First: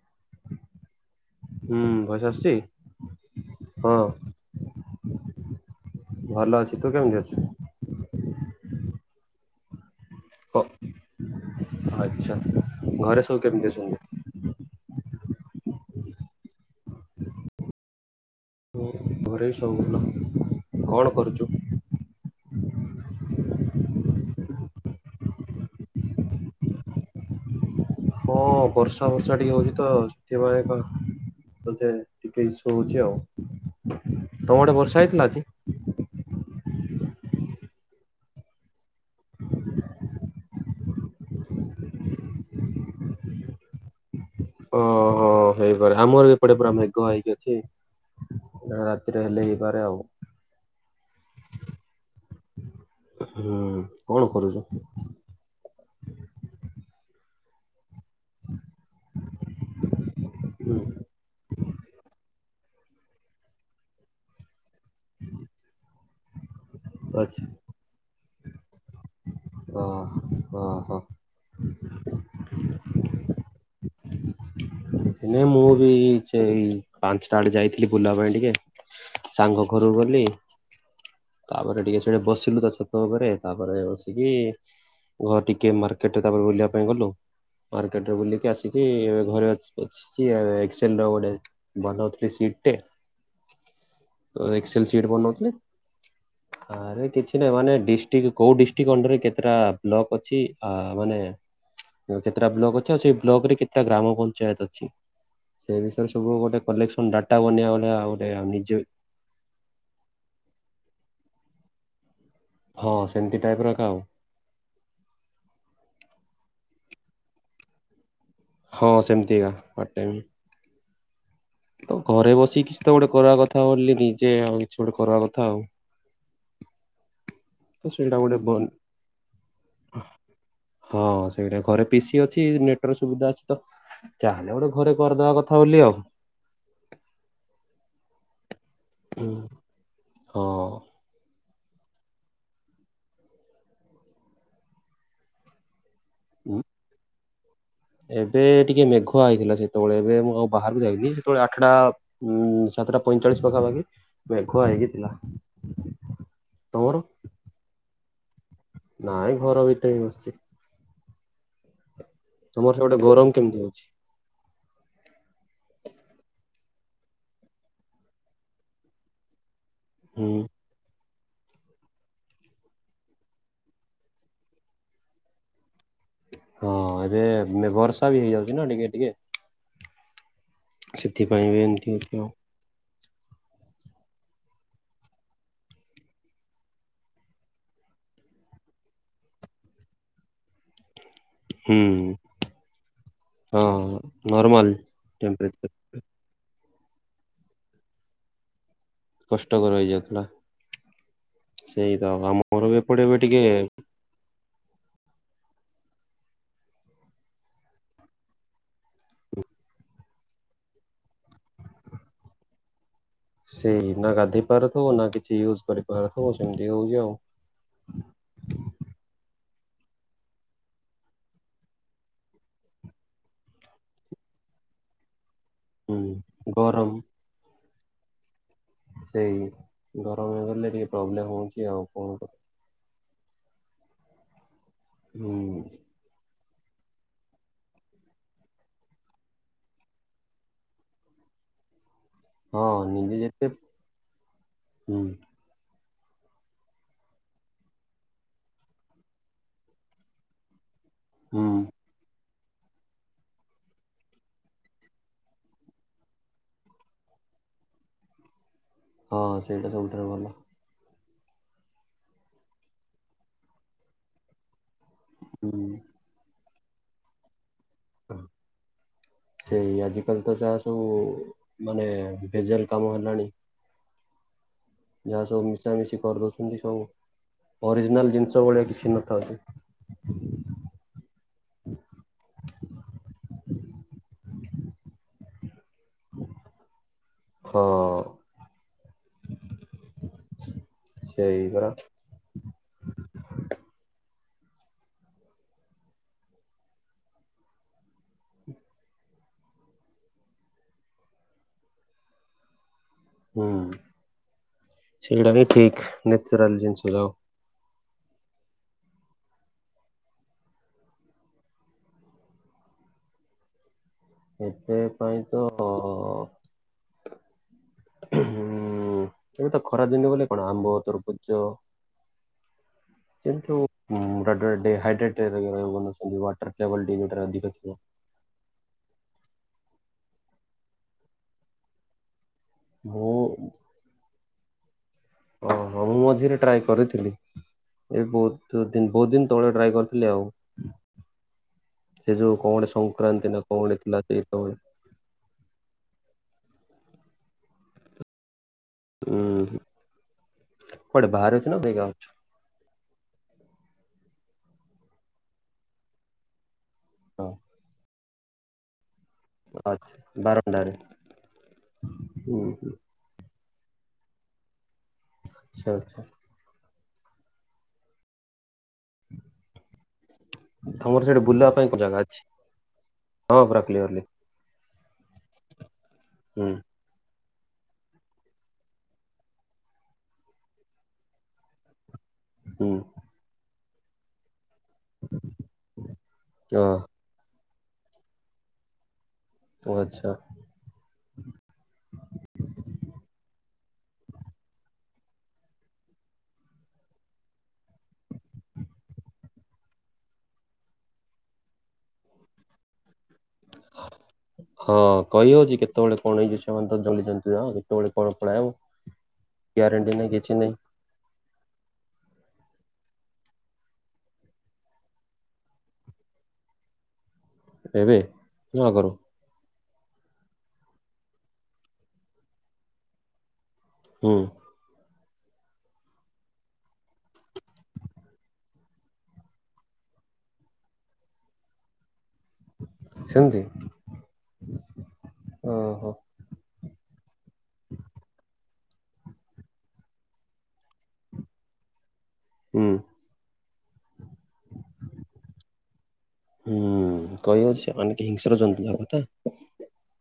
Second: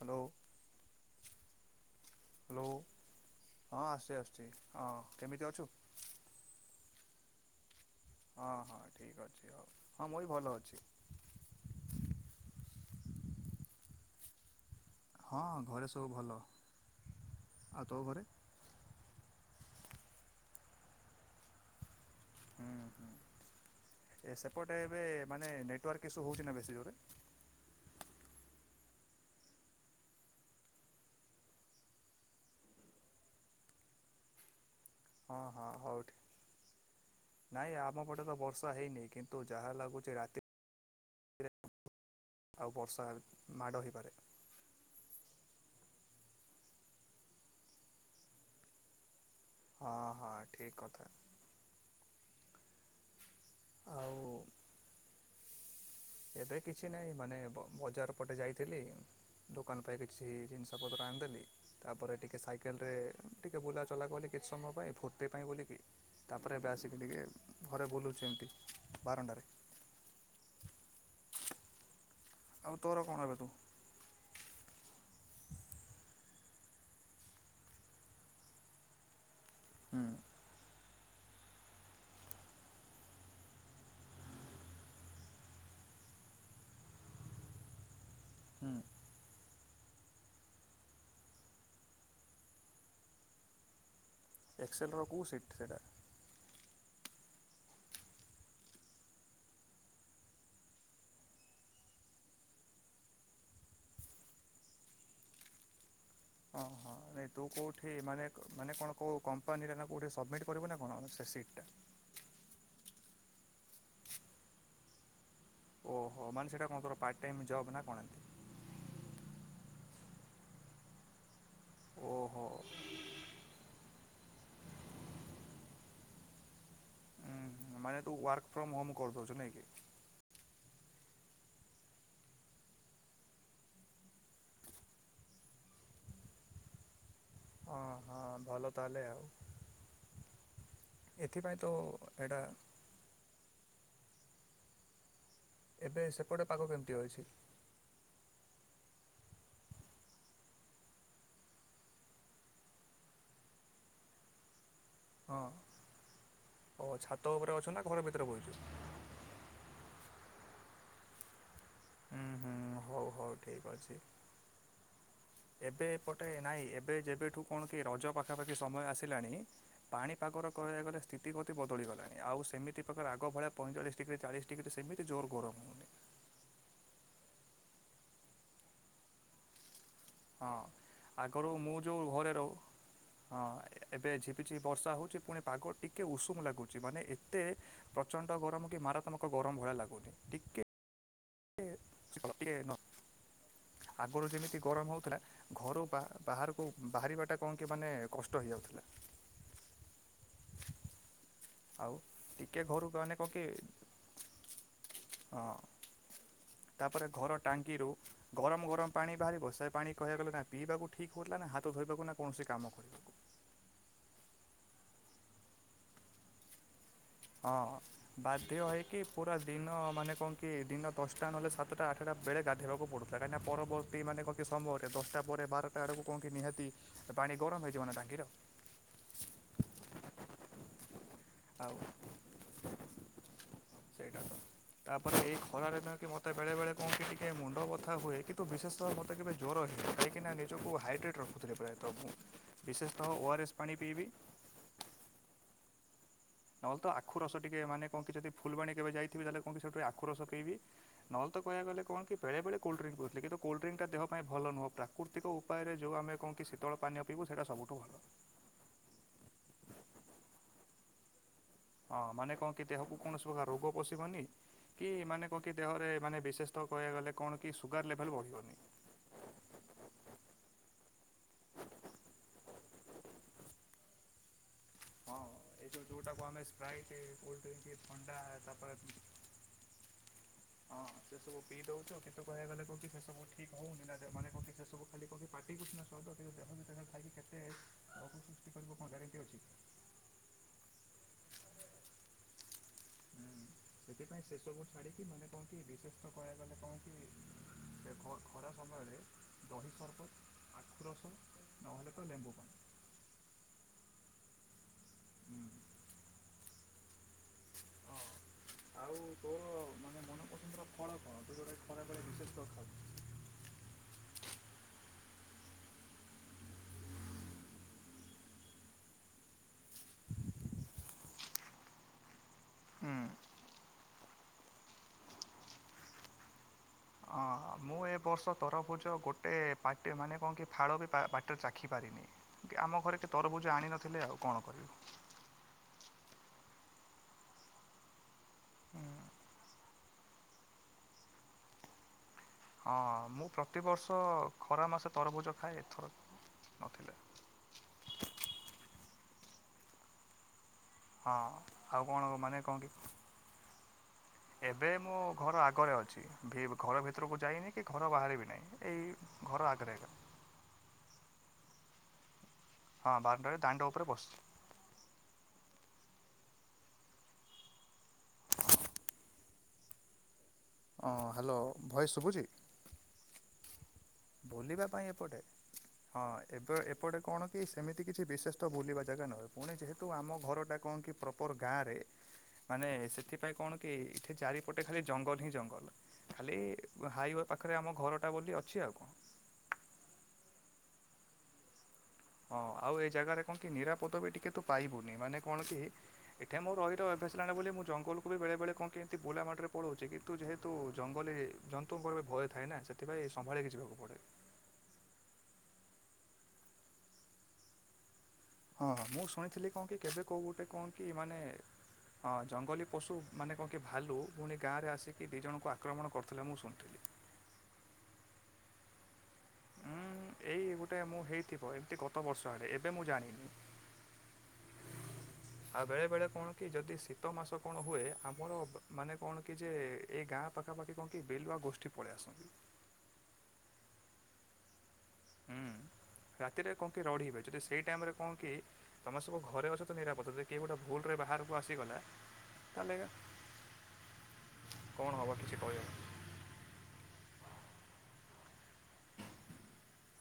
Hello. ହୁଁ। Voice ଆସୁଛି hello ହଁ ଆସୁଛି ଆସୁଛି ହଁ କେମିତି ଅଛୁ? ଭଲ ଅଛି ତୁ କେମିତି ଅଛୁ? ହଁ ହଁ ଠିକ ଅଛି ଆଉ। ଓ ଆଚ୍ଛା ଘରେ ସବୁ କେମିତି ଅଛନ୍ତି? ହଁ ଘରେ ସବୁ ଭଲ। ଆଉ ତୋ ଘରେ? ମୋ ଘରେ ସବୁ ଭଲ। କଣ କରୁଚୁ? ହୁଁ ହୁଁ ଏ ସେପଟେ ଏବେ ମାନେ ନେଟୱାର୍କ ଇସ୍ୟୁ ହଉଛି ନା ବେଶୀ ଜୋରେ। ହଁ ବର୍ଷା ଫର୍ଷା ଟିକେ ହଉଛି ତ ସେଥିପାଇଁ ପା ବୋଧେ ଟିକେ ଇସ୍ୟୁ ହଉଛି ଆଉ। ତମ ଆଡ଼େ ବର୍ଷ ର୍ଷା ହେଇଥିଲା ହଁ ଆଜି? ହଁ ହଉ ଠିକ୍ ନାଇଁ ଆମ ପଟେ ତ ବର୍ଷା ହେଇନି କିନ୍ତୁ ଯାହା ଲାଗୁଛି ରାତି ରେ ଆଉ ବର୍ଷା ମାଡ ହେଇପାରେ। ଓହୋ ହେଇପାରେ ଆମର ବି ଏପଟେ ପୁରା ମେଘ ହେଇକି ଅଛି। ରାତି ତିରେ ହେଲେ ହେଇପାରେ ହଁ ଆଉ। ହଁ ଠିକ୍ କଥା ହୁଁ କଣ ଆଉ କରୁଚୁ? ଏବେ କିଛି ନାହିଁ ମାନେ ବ ବଜାର ପଟେ ଯାଇଥିଲି ଦୋକାନ ପାଇଁ କି କିଛି ଜିନିଷ ପତ୍ର ଆଣିଦେଲି। ତାପରେ ଟିକେ ସାଇକେଲରେ ଟିକେ ବୁଲା ଚଲା କଲି କିଛି ସମୟ ପାଇଁ ଫୁର୍ତ୍ତି ପାଇଁ ବୋଲି କି ତାପ ପରେ ଏବେ ଆସିକି ଟିକେ ଆଛା ଘରେ ବୁଲୁଛି ଏମିତି ବାରଣ୍ଡାରେ। ଓହୋ ହଁ ହଁ। ଆଉ ତୋର କଣ ଏବେଠୁ? ନାଇଁ ମୁଁ ବି ସେଇ ପାଞ୍ଚଟା ଆଡେ ଯାଇଥିଲି ବୁଲିବା ପାଇଁ ଟିକେ ସାଙ୍ଗ ଘରୁକୁ ହୁଁ ଗଲି ତାପରେ ଟିକେ ସେଠେ ବସିଲୁ ତା ଛତ ଉପରେ ତାପରେ ବସିକି ଘର ଟିକେ ମାର୍କେଟ ତାପରେ ବୁଲିବା ପାଇଁ ଗଲୁ ପରେ ମାର୍କେଟରେ ବୁଲିକି ହୁଁ ଆସିକି ଘରେ ଅଛି। ଏକ୍ସଚିଆ ଏକ୍ସଲେର ଗୋଟେ ବନଉଥିଲି ସିଟ ଟେ। ତ ଏକ୍ସେଲ ଏକ୍ସେଲର ସିଟ କେଉଁ ସିଟ୍ ବନଉଥିଲି ସେଇଟା ଆରେ କିଛି ନାହିଁ ମାନେ ଡିଷ୍ଟ୍ରିକ୍ଟ କୋଉ ଡିଷ୍ଟ୍ରିକ୍ଟ ଅଣ୍ଡରରେ କେତେଟା ବ୍ଲକ ଅଛି ଆ ମାନେ କେତେଟା ବ୍ଲକ ଅଛି ଆଉ ସେଇ ବ୍ଲକ ରେ କେତେଟା ଗ୍ରାମ ପଞ୍ଚାୟତ ଅ ଛି ସେଇ ବିଷୟ ଓହୋ ନାଇଁ ତୁ କୋଉଠି ମାନେ ଗୋଟେ ନିଜେ ମାନେ କଣ କୋଉ କମ୍ପାନୀରେ ନା କୋଉଠି ସବମିଟ୍ କରିବୁ ନା କଣ ସେ ସିଟଟା? ହଁ ସେମିତି ଟାଇପର ଏଇକା ଆଉ। ଓହୋ ମାନେ ସେଇଟା କଣ ତୋର ପାର୍ଟ ଟାଇମ ଜବ୍ ନା କଣ ଏନ୍ତି? ହଁ ସେମିତିକା ପାର୍ଟ ଟାଇମ୍। ତ ଘରେ ଓହୋ ବସିକି କିଛି ତ ଗୋଟେ କରିଆ କଥା ବୋଲି ନିଜେ ଆଉ କିଛି ଗୋଟେ କରିବା କଥା ଆଉ। ଉଁ ତ ମାନେ ତୁ ସେଇଟା ଗୋଟେ ୱାର୍କ ବନ୍ ଫ୍ରମ ହୋମ କରିଦଉଛୁ ନାଇଁ କି? ହଁ ସେଇଟା ଘରେ ପିସି ଅଛି ନେଟ ର ସୁବିଧା ଅଛି ତ ଚାହଲେ ଗୋଟେ ଘରେ କରିଦବା କଥା ବୋଲି ଆଉ ଅ ହଁ ଭଲ ତାହଲେ ଆଉ ହୁଁ ହଁ। ଏଥିପାଇଁ ତୋ ଏଡ଼ା ଏବେ ସେପଟେ ପାଗ କେମିତି ଅଛି? ଏବେ ଟିକେ ମେଘୁଆ ହେଇଥିଲା ସେତେବେଳେ ଏବେ ମୁଁ ଆଉ ବାହାରକୁ ଯାଇଥିଲି ସେତେବେଳେ ଆଠଟା ଉ ସାତଟା ପଇଁଚାଳିଶ ପାଖାପାଖି ମେଘୁଆ ହେଇକି ଥିଲା ହଁ ଓ ତମର? ଛାତ ଉପରେ ଅଛ ନା ଘରେ ଭିତ [unintelligible] ନାଇଁ ଘର ଭିତରେ ବସିଛି। ହୁଁ ହୁଁ ତମର ସେପଟେ ହଉ ହଉ ଗରମ କେମିତି ଠିକ ହଉଛି? ଅଛି। ଏବେ ପଟେ ନାଇଁ ଏବେ ଯେବେଠୁ କଣ କି ରଜ ପାଖାପାଖି ସମୟ ଆସିଲାଣି ପାଣି ପାଗ ହୁଁ କହିବାକୁ ଗଲେ ସ୍ଥିତି ଗତି ବଦଳିଗଲାଣି ଆଉ ସେମିତି ପ୍ରକାର ଆଗ ଭଳିଆ ପଇଁଚାଳିଶ ଡିଗ୍ରୀ ଚାଳିଶ ଡିଗ୍ରୀ ସେମିତି ଜୋର ଗରମ ହେଉନି। ହଁ ଏବେ ବର୍ଷା ବି ହେଇଯାଉଛି ନା ଟିକେ ଟିକେ ହଁ ସେଥିପାଇଁ ଆଗରୁ ବି ମୁଁ ଏମିତି ଯେଉଁ ଅଛି ଆଉ ଘରେ ରହୁ ହଁ ଏବେ ଝିପି ଝିପି ବର୍ଷା ହଉଛି ପୁଣି ପାଗ ଟିକେ ଉଷୁମ ଲାଗୁଛି ମାନେ ଏତେ ପ୍ରଚଣ୍ଡ ଗରମ କି ମାରାତ୍ମକ ଗରମ ଭଳିଆ ଲାଗୁନି। ଟିକେ ହୁଁ। ହଁ ଆଗରୁ ଯେମିତି ନର୍ମାଲ ଗରମ ହଉଥିଲା ଟେମ୍ପରେଚର ଘର ବା ବାହାର ଉ ବାହାରିବାଟା କଣ କି ମାନେ କଷ୍ଟ ହେଇଯାଉଥିଲା। କଷ୍ଟକର ହେଇଯାଉଥିଲା। ସେଇ ଆଉ ତ ଟିକେ ଆମର ବି ଘରୁ ଏପଟେ ଗଲେ ଏବେ କହ ଟିକେ କି ହଁ ତାପରେ ଘର ଟାଙ୍କିରୁ ଗରମ ଗରମ ପାଣି ବାହାରିବ, ସେ ପାଣି କହିବାକୁ ଗଲେ ନା ପିଇବାକୁ ଠିକ ହଉଥିଲା ନା ହାତ ଧୋଇବାକୁ ନା କୌଣସି କାମ କରିବାକୁ। ସେଇ ନା ଗାଧୋଇ ପାରୁଥିବ ନା କିଛି ୟୁଜ କରିପାରୁଥିବ ସେମିତି ହଉଛି ଆଉ। ହଁ ବାଧ୍ୟ ହେଇକି ପୁରା ଦିନ ମାନେ କଣ କି ଦିନ ଦଶଟା ନହେଲେ ସାତଟା ଆଠଟା ବେଳେ ଗାଧୋଇବାକୁ ପଡୁଥିଲା କାହିଁକି ପରବର୍ତ୍ତୀ ମାନେ କଣ କି ସମୟରେ ଦଶଟା ପରେ ବାରଟା ହୁଁ ଆଡକୁ କଣକି ନିହାତି ଗରମ ପାଣି ଗରମ ହେଇ ଜୀବନା ଟାଙ୍କି ର ସେଇ ଗରମ ହେଇଗଲେ ଟିକେ ପ୍ରୋବ୍ଲେମ୍ ହେଉଛି ଆଉ କଣ କରିବି ସେଇଟା ତ ତାପରେ ଏଇ ହୁଁ ଖରାରେ ତମେ କି ମୋତେ ବେଳେବେଳେ କଣ କି ଟିକେ ମୁଣ୍ଡ ବଥା ହୁଏ। କିନ୍ତୁ ବିଶେଷତଃ ମୋତେ କେବେ ଜ୍ୱର ହେଇନି କାହିଁକି ନା ନିଜକୁ ହାଇଡ୍ରେଟ୍ ରଖୁଥିଲି ପ୍ରାୟତଃ ମୁଁ। ହଁ ବିଶେଷତଃ ନିଦେ ଓ ଆର୍ ଯେତେ ଏସ୍ ପାଣି ପିଇବି ହୁଁ ନହେଲେ ଆଖୁ ରସ ଟିକେ ମାନେ କଣକି ଯଦି ଫୁଲବାଣୀ କେବେ ଯାଇଥିବି ତାହେଲେ କଉଠି ସେଠି ଆଖୁ ରସ ଟିକେ ପିଇବି ନହେଲେ ତ ହୁଁ କହିବା ଗଲେ କଣ କି ବେଳେବେଳେ କୋଲ୍ଡଡ୍ରିଙ୍କ ପିଉଥିଲି କିନ୍ତୁ କୋଲ୍ଡଡ୍ରିଙ୍କଟା ଦେହ ପାଇଁ ଭଲ ନୁହଁ ପ୍ରାକୃତିକ ଉପାୟରେ ଯେଉଁ ଆମେ କଣ କି ଶୀତଳ ପାନୀୟ ପିଇବୁ ସେଇଟା ସବୁଠୁ ଭଲ। ହଁ ସେଇଟା ସବୁଠାରୁ ଭଲ। ହଁ ମାନେ କଣ କି ଦେହକୁ କୌଣସି ପ୍ରକାର ରୋଗ ପଶିବନି। କି ମାନେ କଣ କି ହୁଁ ଦେହରେ ମାନେ ବିଶେଷ କହିବା ଗଲେ କଣ କି ସୁଗାର ଲେଭେଲ୍ ବଢ଼ିବନି। ସେଇ ଆଜିିକାଲି ତ ଯାହା ସବୁ ମାନେ ତେଜଲ୍ କାମ ହେଲାଣି। ହଁ ଯାହା ସବୁ ଏଇ ଯେଉଁ ମିଶାମିଶି ଯେଉଁଟାକୁ ଆମେ କରିଦଉଛନ୍ତି ସବୁ ସ୍ପ୍ରାଇଟ୍ କୋଲ୍ଡ୍ରିଙ୍କ୍ ଅରିଜିନାଲ ଥଣ୍ଡା ଜିନିଷ ଭଳିଆ କିଛି ତାପରେ ନଥାଉ ଯେ। ହଁ ସେ ସବୁ ପିଇ ଦଉଛ କେତେ କହିବା ଗଲେ କହ କିି ସେ ସବୁ ଠିକ ହଉନି ମାନେ କଣ କିସେ ସବୁ ଖାଲି କି ପାଟିକୁ ସିନା ସୁଆଦ କିନ୍ତୁ ଦେହ ବି ଦେହ ଖାଇକି କେତେ ହଁ। ରୋଗ ସୃଷ୍ଟି କରିବ କଣ ଗ୍ୟାରେଣ୍ଟି ଅଛି। ସେଇ ପରା ସେଥିପାଇଁ ସେସବୁ ଛାଡ଼ିକି ମାନେ କହନ୍ତି ବିଶେଷତଃ କହିବାକୁ ଗଲେ କଣ କି ଖରା ସମୟରେ ଦହି ସରବତ ଆଖୁ ରସ ନହେଲେ ତ ଲେମ୍ବୁ ପାଣି। ହୁଁ ପାଣି ସେଇଟାକ ଠିକ ନେଚାରଲ ଜିନିଷ ଯାଅ। ହଁ ଆଉ ତୋର ମାନେ ମନପସନ୍ଦର ଖଳ କଣ ତୁ ଯୋଉଟେ ଖରା ବେଳେ ବିଶେଷ କ ଖାଉଛୁ। ଏଥି ପାଇଁ ତ ହଁ ଏବେ ତ ଖରା ଦିନବଲେ କଣ ଆମ୍ବ ତରବୁଜ ଖାଉ? କିୁାଇଡ୍ରେଟ ୱାଟର। ଲେବଲ ଟି ଯୋଉଟାରେ ହଁ, ଅଧିକ ଥିବ। ମୁଁ ଏ ବର୍ଷ ତରଫୁଜ ଗୋଟେ ପାର୍ଟି ମାନେ। କଣ କି ଫାଳ ବି ବାଟ ଚାଖିପାରିନି। ଆମ ଘରେ କେ ମୁଁ ତରଭୁଜ ଆଣି ନଥିଲେ ଆଉ କଣ ହଁ କରିବୁ। ମୁଁ ଟ୍ରାଏ କରିଥିଲି ଏ ବହୁ ହୁଁ, ବହୁତ ଦିନ ତଳେ ଟ୍ରାଏ କରିଥିଲି ଆଉ। ସେ ଯୋଉ କଣ ଗୋଟେ ହଁ ମୁଁ ସଂକ୍ରାନ୍ତି ନା କଣ ଗୋଟେ ଥିଲା ପ୍ରତିବର୍ଷ ସେଇ ତଳେ ଖରା ମାସ ତରଭୁଜ ଖାଏ ଏଥର ନଥିଲେ। ହୁଁ। ହଁ ଆଉ କଣ ମାନେ କଣ କେମିତି? ଏବେ ମୁଁ ଘର ଆଗରେ ଅଛି ଭେ ଘର ଭିତରକୁ ହଁ ଯାଇନି କି ଘର ବାହାରେ ବି ନାଇଁ ଏଇ ଘର ଆଗରେ ଏକା ଆଚ୍ଛା ବାରମୁଣ୍ଡାରେ। ହଁ ବାରଟାରେ। ଦାଣ୍ଡ ଉପରେ ବସିଛି। ଆଚ୍ଛା ଆଚ୍ଛା। ହଁ ତମର ସେଇଠି ହ୍ୟାଲୋ ବୁଲିବା ପାଇଁ କୋଉ ଭଏସ୍ ଜାଗା ଶୁଭୁଛି? ଅଛି ହଁ ପାର୍କ ବୁଲିବା ପାଇଁ ଏପଟେ ହଁ ହୁଁ ଏବେ ଏପଟେ। କଣ କି ସେମିତି କିଛି ବିଶେଷ ବୁଲିବା ଜାଗା ନୁହେ ପୁଣି ଯେହେତୁ ଆମ ଘରଟା କଣ କି ପ୍ରପର ଗାଁ ରେ। ହୁଁ ମାନେ ସେଥିପାଇଁ କଣ? କେ ଏଠି ଚାରି ଗୋଟେ ଖାଲି ଜଙ୍ଗଲ ହିଁ ଜଙ୍ଗଲ ଖାଲି ହଁ ହାଇ ପା ପାଖରେ ଆମ ଘରଟା ବୋଲି ଅଛି ଆଉ। କଣ। ଓ ଆଚ୍ଛା। ହଁ ଆଉ ଏଇ ଜାଗାରେ କଣ କି ନିରାପଦ ବି ଟିକେ ତୁ ପାଇବୁନି, ମାନେ କଣ କି ଏଠି ମୋର ରହିି ରହି ଅଭ୍ୟାସ ହେଲାଣି ବୋଲି ମୁଁ ଜଙ୍ଗଲକୁ ବି ବେଳେ ବେଳେ କଣ କି ଏମତି ବୋଲା ମାଟିରେ ପଳଉଛି, କିନ୍ତୁ ଯେହେତୁ ଜଙ୍ଗଲୀ ଜନ୍ତୁଙ୍କର ଭୟ ଥାଏ ନା ସେ ତେବେ ସମ୍ଭାଳିକି ଯିବାକୁ ପଡେ। ହଁ କହି ହଉଛି କେତେବେଳେ କଣ ହେଇଛି ସେମାନେ ତ ଜଲିଛନ୍ତି ଆ କେତେବେଳେ? କଣ ପଳାଇବ। ହଁ ହଁ ମୁଁ ଶୁଣିଥିଲି କଣ କି ଗ୍ୟାରେଣ୍ଟି କେବେ ନାହିଁ କୋଉ କିଛି ଗୋଟେ ନାହିଁ କଣ କି ମାନେ ହଁ ଜଙ୍ଗଲୀ ପଶୁ ମାନେ କଣ କି ଭାଲୁ ପୁଣି ଗାଁରେ ଆସିକି ଦିଇ ଜଣଙ୍କୁ ଆକ୍ରମଣ କରୁଥିଲେ ମୁଁ ଶୁଣିଥିଲି? ଏବେ ନା ଆଗରୁ? ଉମ ଏଇ ଗୋଟେ ମୁଁ ହେଇଥିବ ଏମିତି ଗତ ବର୍ଷ ଆଡେ ଏବେ ମୁଁ ଜାଣିନି। ହୁଁ। ଆଉ ବେଳେ ବେଳେ କଣ କି ଯଦି ଶୀତ ମାସ କଣ ହୁଏ ଆମର ମାନେ କଣ କି ଯେ ଏଇ ଗାଁ ପାଖାପାଖି କଣ କି ବିଲୁଆ ଗୋଷ୍ଠୀ ପଳେଇ ଆସନ୍ତି। ସେମିତି? ଓହୋ। ହୁଁ ରାତିରେ କଣ କି ରଢିବେ ଯଦି ସେଇ ଟାଇମରେ କନ କି? ତମେ ସବୁ ଘରେ ଅଛ ତ ନିରାପଦ ଯେ କେ ଗୋଟେ ଭୁଲ ରେ ବାହାରକୁ ଆସିଗଲା। ହୁଁ ତାହେଲେ କଣ ହବ କିଛି କହିହବନି। କହାଉଛି ଅନେକ ହିଂସ୍ର ଜନ୍ତୁଲା କଥା।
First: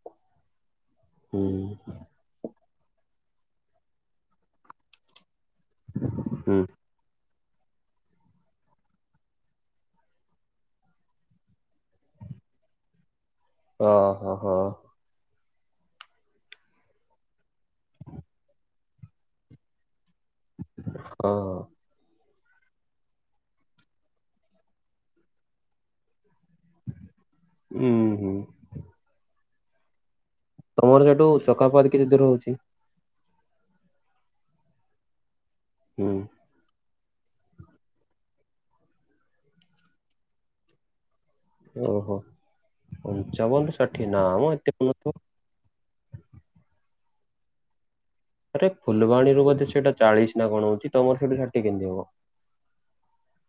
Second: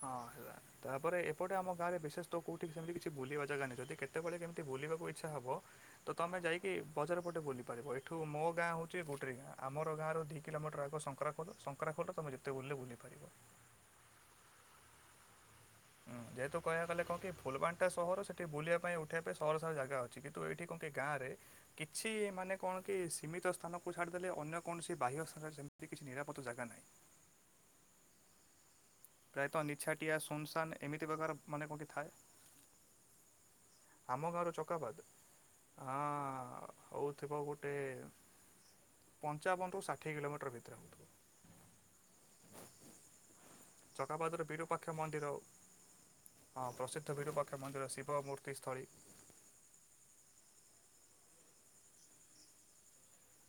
ହଁ ହେଲା ତାପରେ ଏପଟେ ଆମ ଗାଁରେ ବିଶେଷ ତ କୋଉ ସେମତି କିଛି ବୁଲିବା ଜାଗା ନାହିଁ, ଯଦି କେତେବେଳେ କେମିତି ବଲିବାକୁ ଇଚ୍ଛା ହବ ତ ତମେ ହୁଁ। ଯାଇକି ବଜାର ପୋଟେ ବୁଲି ପାରିବ ଏଠୁ ମୋ ଗାଁ ହଉଛି ଗୋଟେ ଦି କିଲୋମିଟର ଆମର ଗାଁ ର ଦି କିଲୋମିଟର ଆଗ ଶଙ୍କରାଖୋଲ, ଶଙ୍କରାଖୋଲ ତମେ ଯେତେ ବୁଲଲେ ବୁଲି ପାରିବ। ଓହୋ ହୋ। ହୁ ଯେହେତୁ କହିବାକୁ ଗଲେ କଣ କି ଫୁଲବାଣୀ ଟା ସହର ସେଠି ବୁଲିବା ପାଇଁ ଉଠେଇବା ପାଇଁ ସହର ସାରା ଜାଗା ଅଛି। କିନ୍ତୁ ଏଇଠି କନ୍ତି ଗାଁରେ ହଁ କିଛି ମାନେ କଣ କି ସୀମିତ ସ୍ଥାନକୁ ଛାଡିଦେଲେ ଅନ୍ୟ କୌଣସି ବାହ୍ୟ ସ୍ଥାନ ସେମତି କିଛି ନିରା ହୁଁ ହୁଁ। ପ୍ରାୟତଃ ନିଛାଟିଆ ସ୍ ତମର ସେଠୁ ଚକାପତି କେତେ ଦୂର ହଉଚି? ଆମ ଗାଁରୁ ଚକାପାଦ? ହୁଁ। ହଁ ହଉଥିବ ଗୋଟେ ପଞ୍ଚାବନ ରୁ ଷାଠିଏ କିଲୋମିଟର ଭିତରେ ହଉଥିବ। ଓହୋ ପଞ୍ଚାବନ ଷାଠିଏ ନା ଚକାପାଦର ମ୍ ଏତେ ବିରୁପାକ୍ଷ ହଉ ନଥିବା। ମନ୍ଦିର ହଁ ପ୍ରସିଦ୍ଧ ବିରୁପାକ୍ଷ ମନ୍ଦିର ସେ ଆରେ ଫୁଲବାଣୀରୁୁ ବୋଧେ ସେଇଟା ଚାଳିଶ ନା କଣ ହଉଛି? ତମର ସେଠୁ ଷାଠିଏ କେମତି ହବ?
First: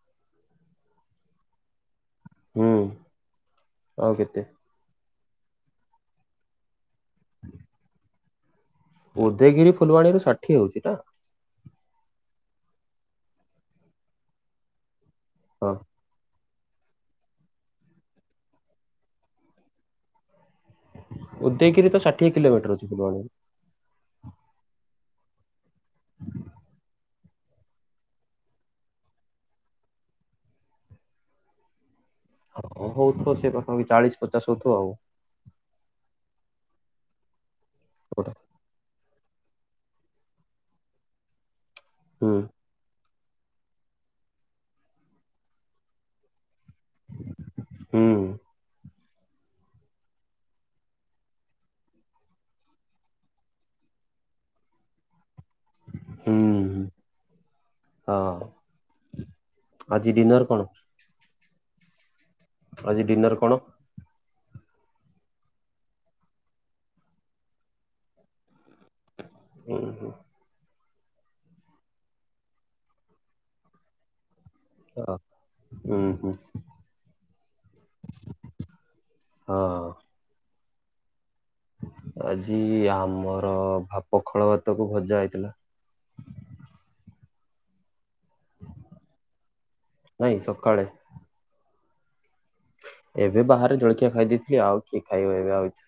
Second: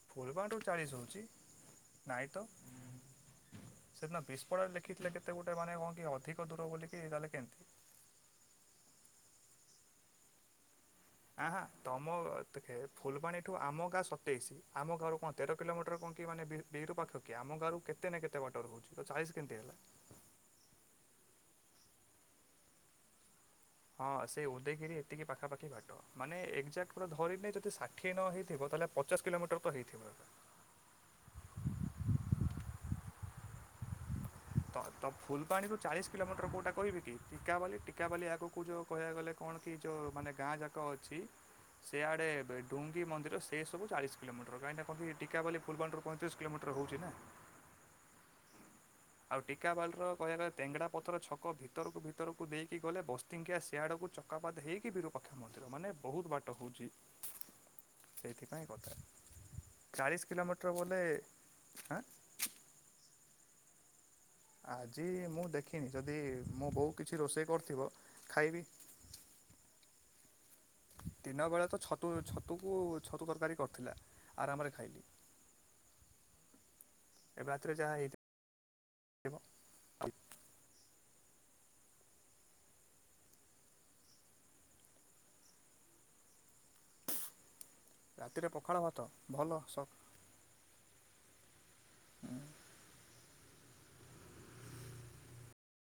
ଫୁଲ ବାଟ ଚାଳିଶ ହଉଛି। ନାଇଁ ତ ହୁଁ। ଆଉ ସେଦିନ କେତେ ବିସ୍ ପା ଲେଖ ଲେଖ। ଏତେ ଗୋଟେ ମାନେ କଣ କି ଅଧିକ ଦୂର ବୋଲିକି ତାହେଲେ କେମିତି। ଉଦୟଗିରି ଫୁଲବାଣୀ ଷାଠି ହଉଛିା ଆ ହ ତମ ଫୁଲବାଣୀଠୁ ଆମ ଗାଁ ସତେଇଶ ଆମ ଘାରକୁ ହଁ ତେର କିଲୋମଟର କଣ କି ମାନେ ବି ର ପାଖ କି ଆମ ଗାଁରୁ କେତେ ନା କେତେ ବଟର ହହୁଛି ତ ଚାଳିଶ କେମତି ହେଲା। ଉଦୟଗିରି ତ ଷାଠିଏ କିଲୋମିଟର ଅଛି ପିଲବେରେ ହଁ ସେ ଉଦୟଗିରି ଏତିକି ପାଖାପାଖି ଘଟି ା ପୁର ର ଯଦି ଷାଠିଏ ନ ହେଇଥିବ ତାହେଲେ ପଚାଶ କିଲୋମିଟର ତ ହେଇଥିବ ଏ ହ ହଉଥ ସେ ତଣ ଚାଳିଶ ପଚାଶ ହଉଥିବ ତ ଆଉ ତ ଫୁଲବାଣଣିରୁୁ ଚାଳିଶ କିଲୋମିଟର କୋଉଟା କ ବି ଚିଜ୍ ଟୀକାବାଲି ଟୀକାାବାଲି ଗୋଟେ ଆଗକୁ ଯେଉଁ କହିବା ଗଲେ। କଣ କି ଯୋଉ ମାନେ ଗାଁ ଯାକ ଅଛି। ସେଆଡେ ହୁଁ ଡୁଙ୍ଗି ମନ୍ଦିର ସେ ସବୁ ଚାଳି କୋମଟର କାହିଁି କ ଟିକାବାଲି ଫୁଲଣରୁ ପଁତିରି କିଲୋମଟର ଛି ନା ହୁଁ ଆଉ ଟିକା ବାଲ ର କହିବା ଗଲେ ତେଙ୍ଗଡା ପଥର ଛକ ଭିତରକୁ ଭିତରକୁ ଦେଇକି ଗଲେ ବସ୍ତିଙ୍କିଆ ସିଆଡକୁ ଚକାପାତ ହେଇକି ବିରପକ୍ଷ ମ। ମାନେ ବହୁତ ହୁଁ ବାଟ ହୁଁ ହଉଛି ହଁ ସେଇଥିପାଇଁ କଥା। ଆଜି ଚାଳିଶ ଡିନର କଣ କିଲୋମିଟର ବୋଲେ ଆଁ? ଆଜି ଡିନର କଣ? ଆଜି ମୁଁ ଦେଖିନି ଯଦି ମୋ ବୋଉ କିଛି ରୋଷେଇ କରିଥିବ ଖାଇବି। ହୁଁ ହୁଁ। ଦିନ ବେଳେ ତ ଛତୁ ଛତୁକୁ ଛତୁ ତରକାରୀ କରିଥିଲା। ଆରାମରେ ଖାଇଲି ହ ହୁଁ ହୁଁ। ସେ ଯାହା ହେଇଥିବ। ହଁ [unintelligible] [unintelligible] ଆଜି ଆମର ଭା ପଖାଳ ଭାତକୁ ଭଜା ହେଇଥିଲା। ରାତିରେ ପଖାଳ ଭାତ ଭଲ ସବୁ। ନାଇଁ ସକାଳେ ହୁଁ। ଏବେ ବାହାରେ ଜଳଖିଆ ଖାଇ ଦେଇଥିଲି ଆଉ କିଏ ଖାଇବ ଏବେ ଆଉ ଇଚ୍ଛା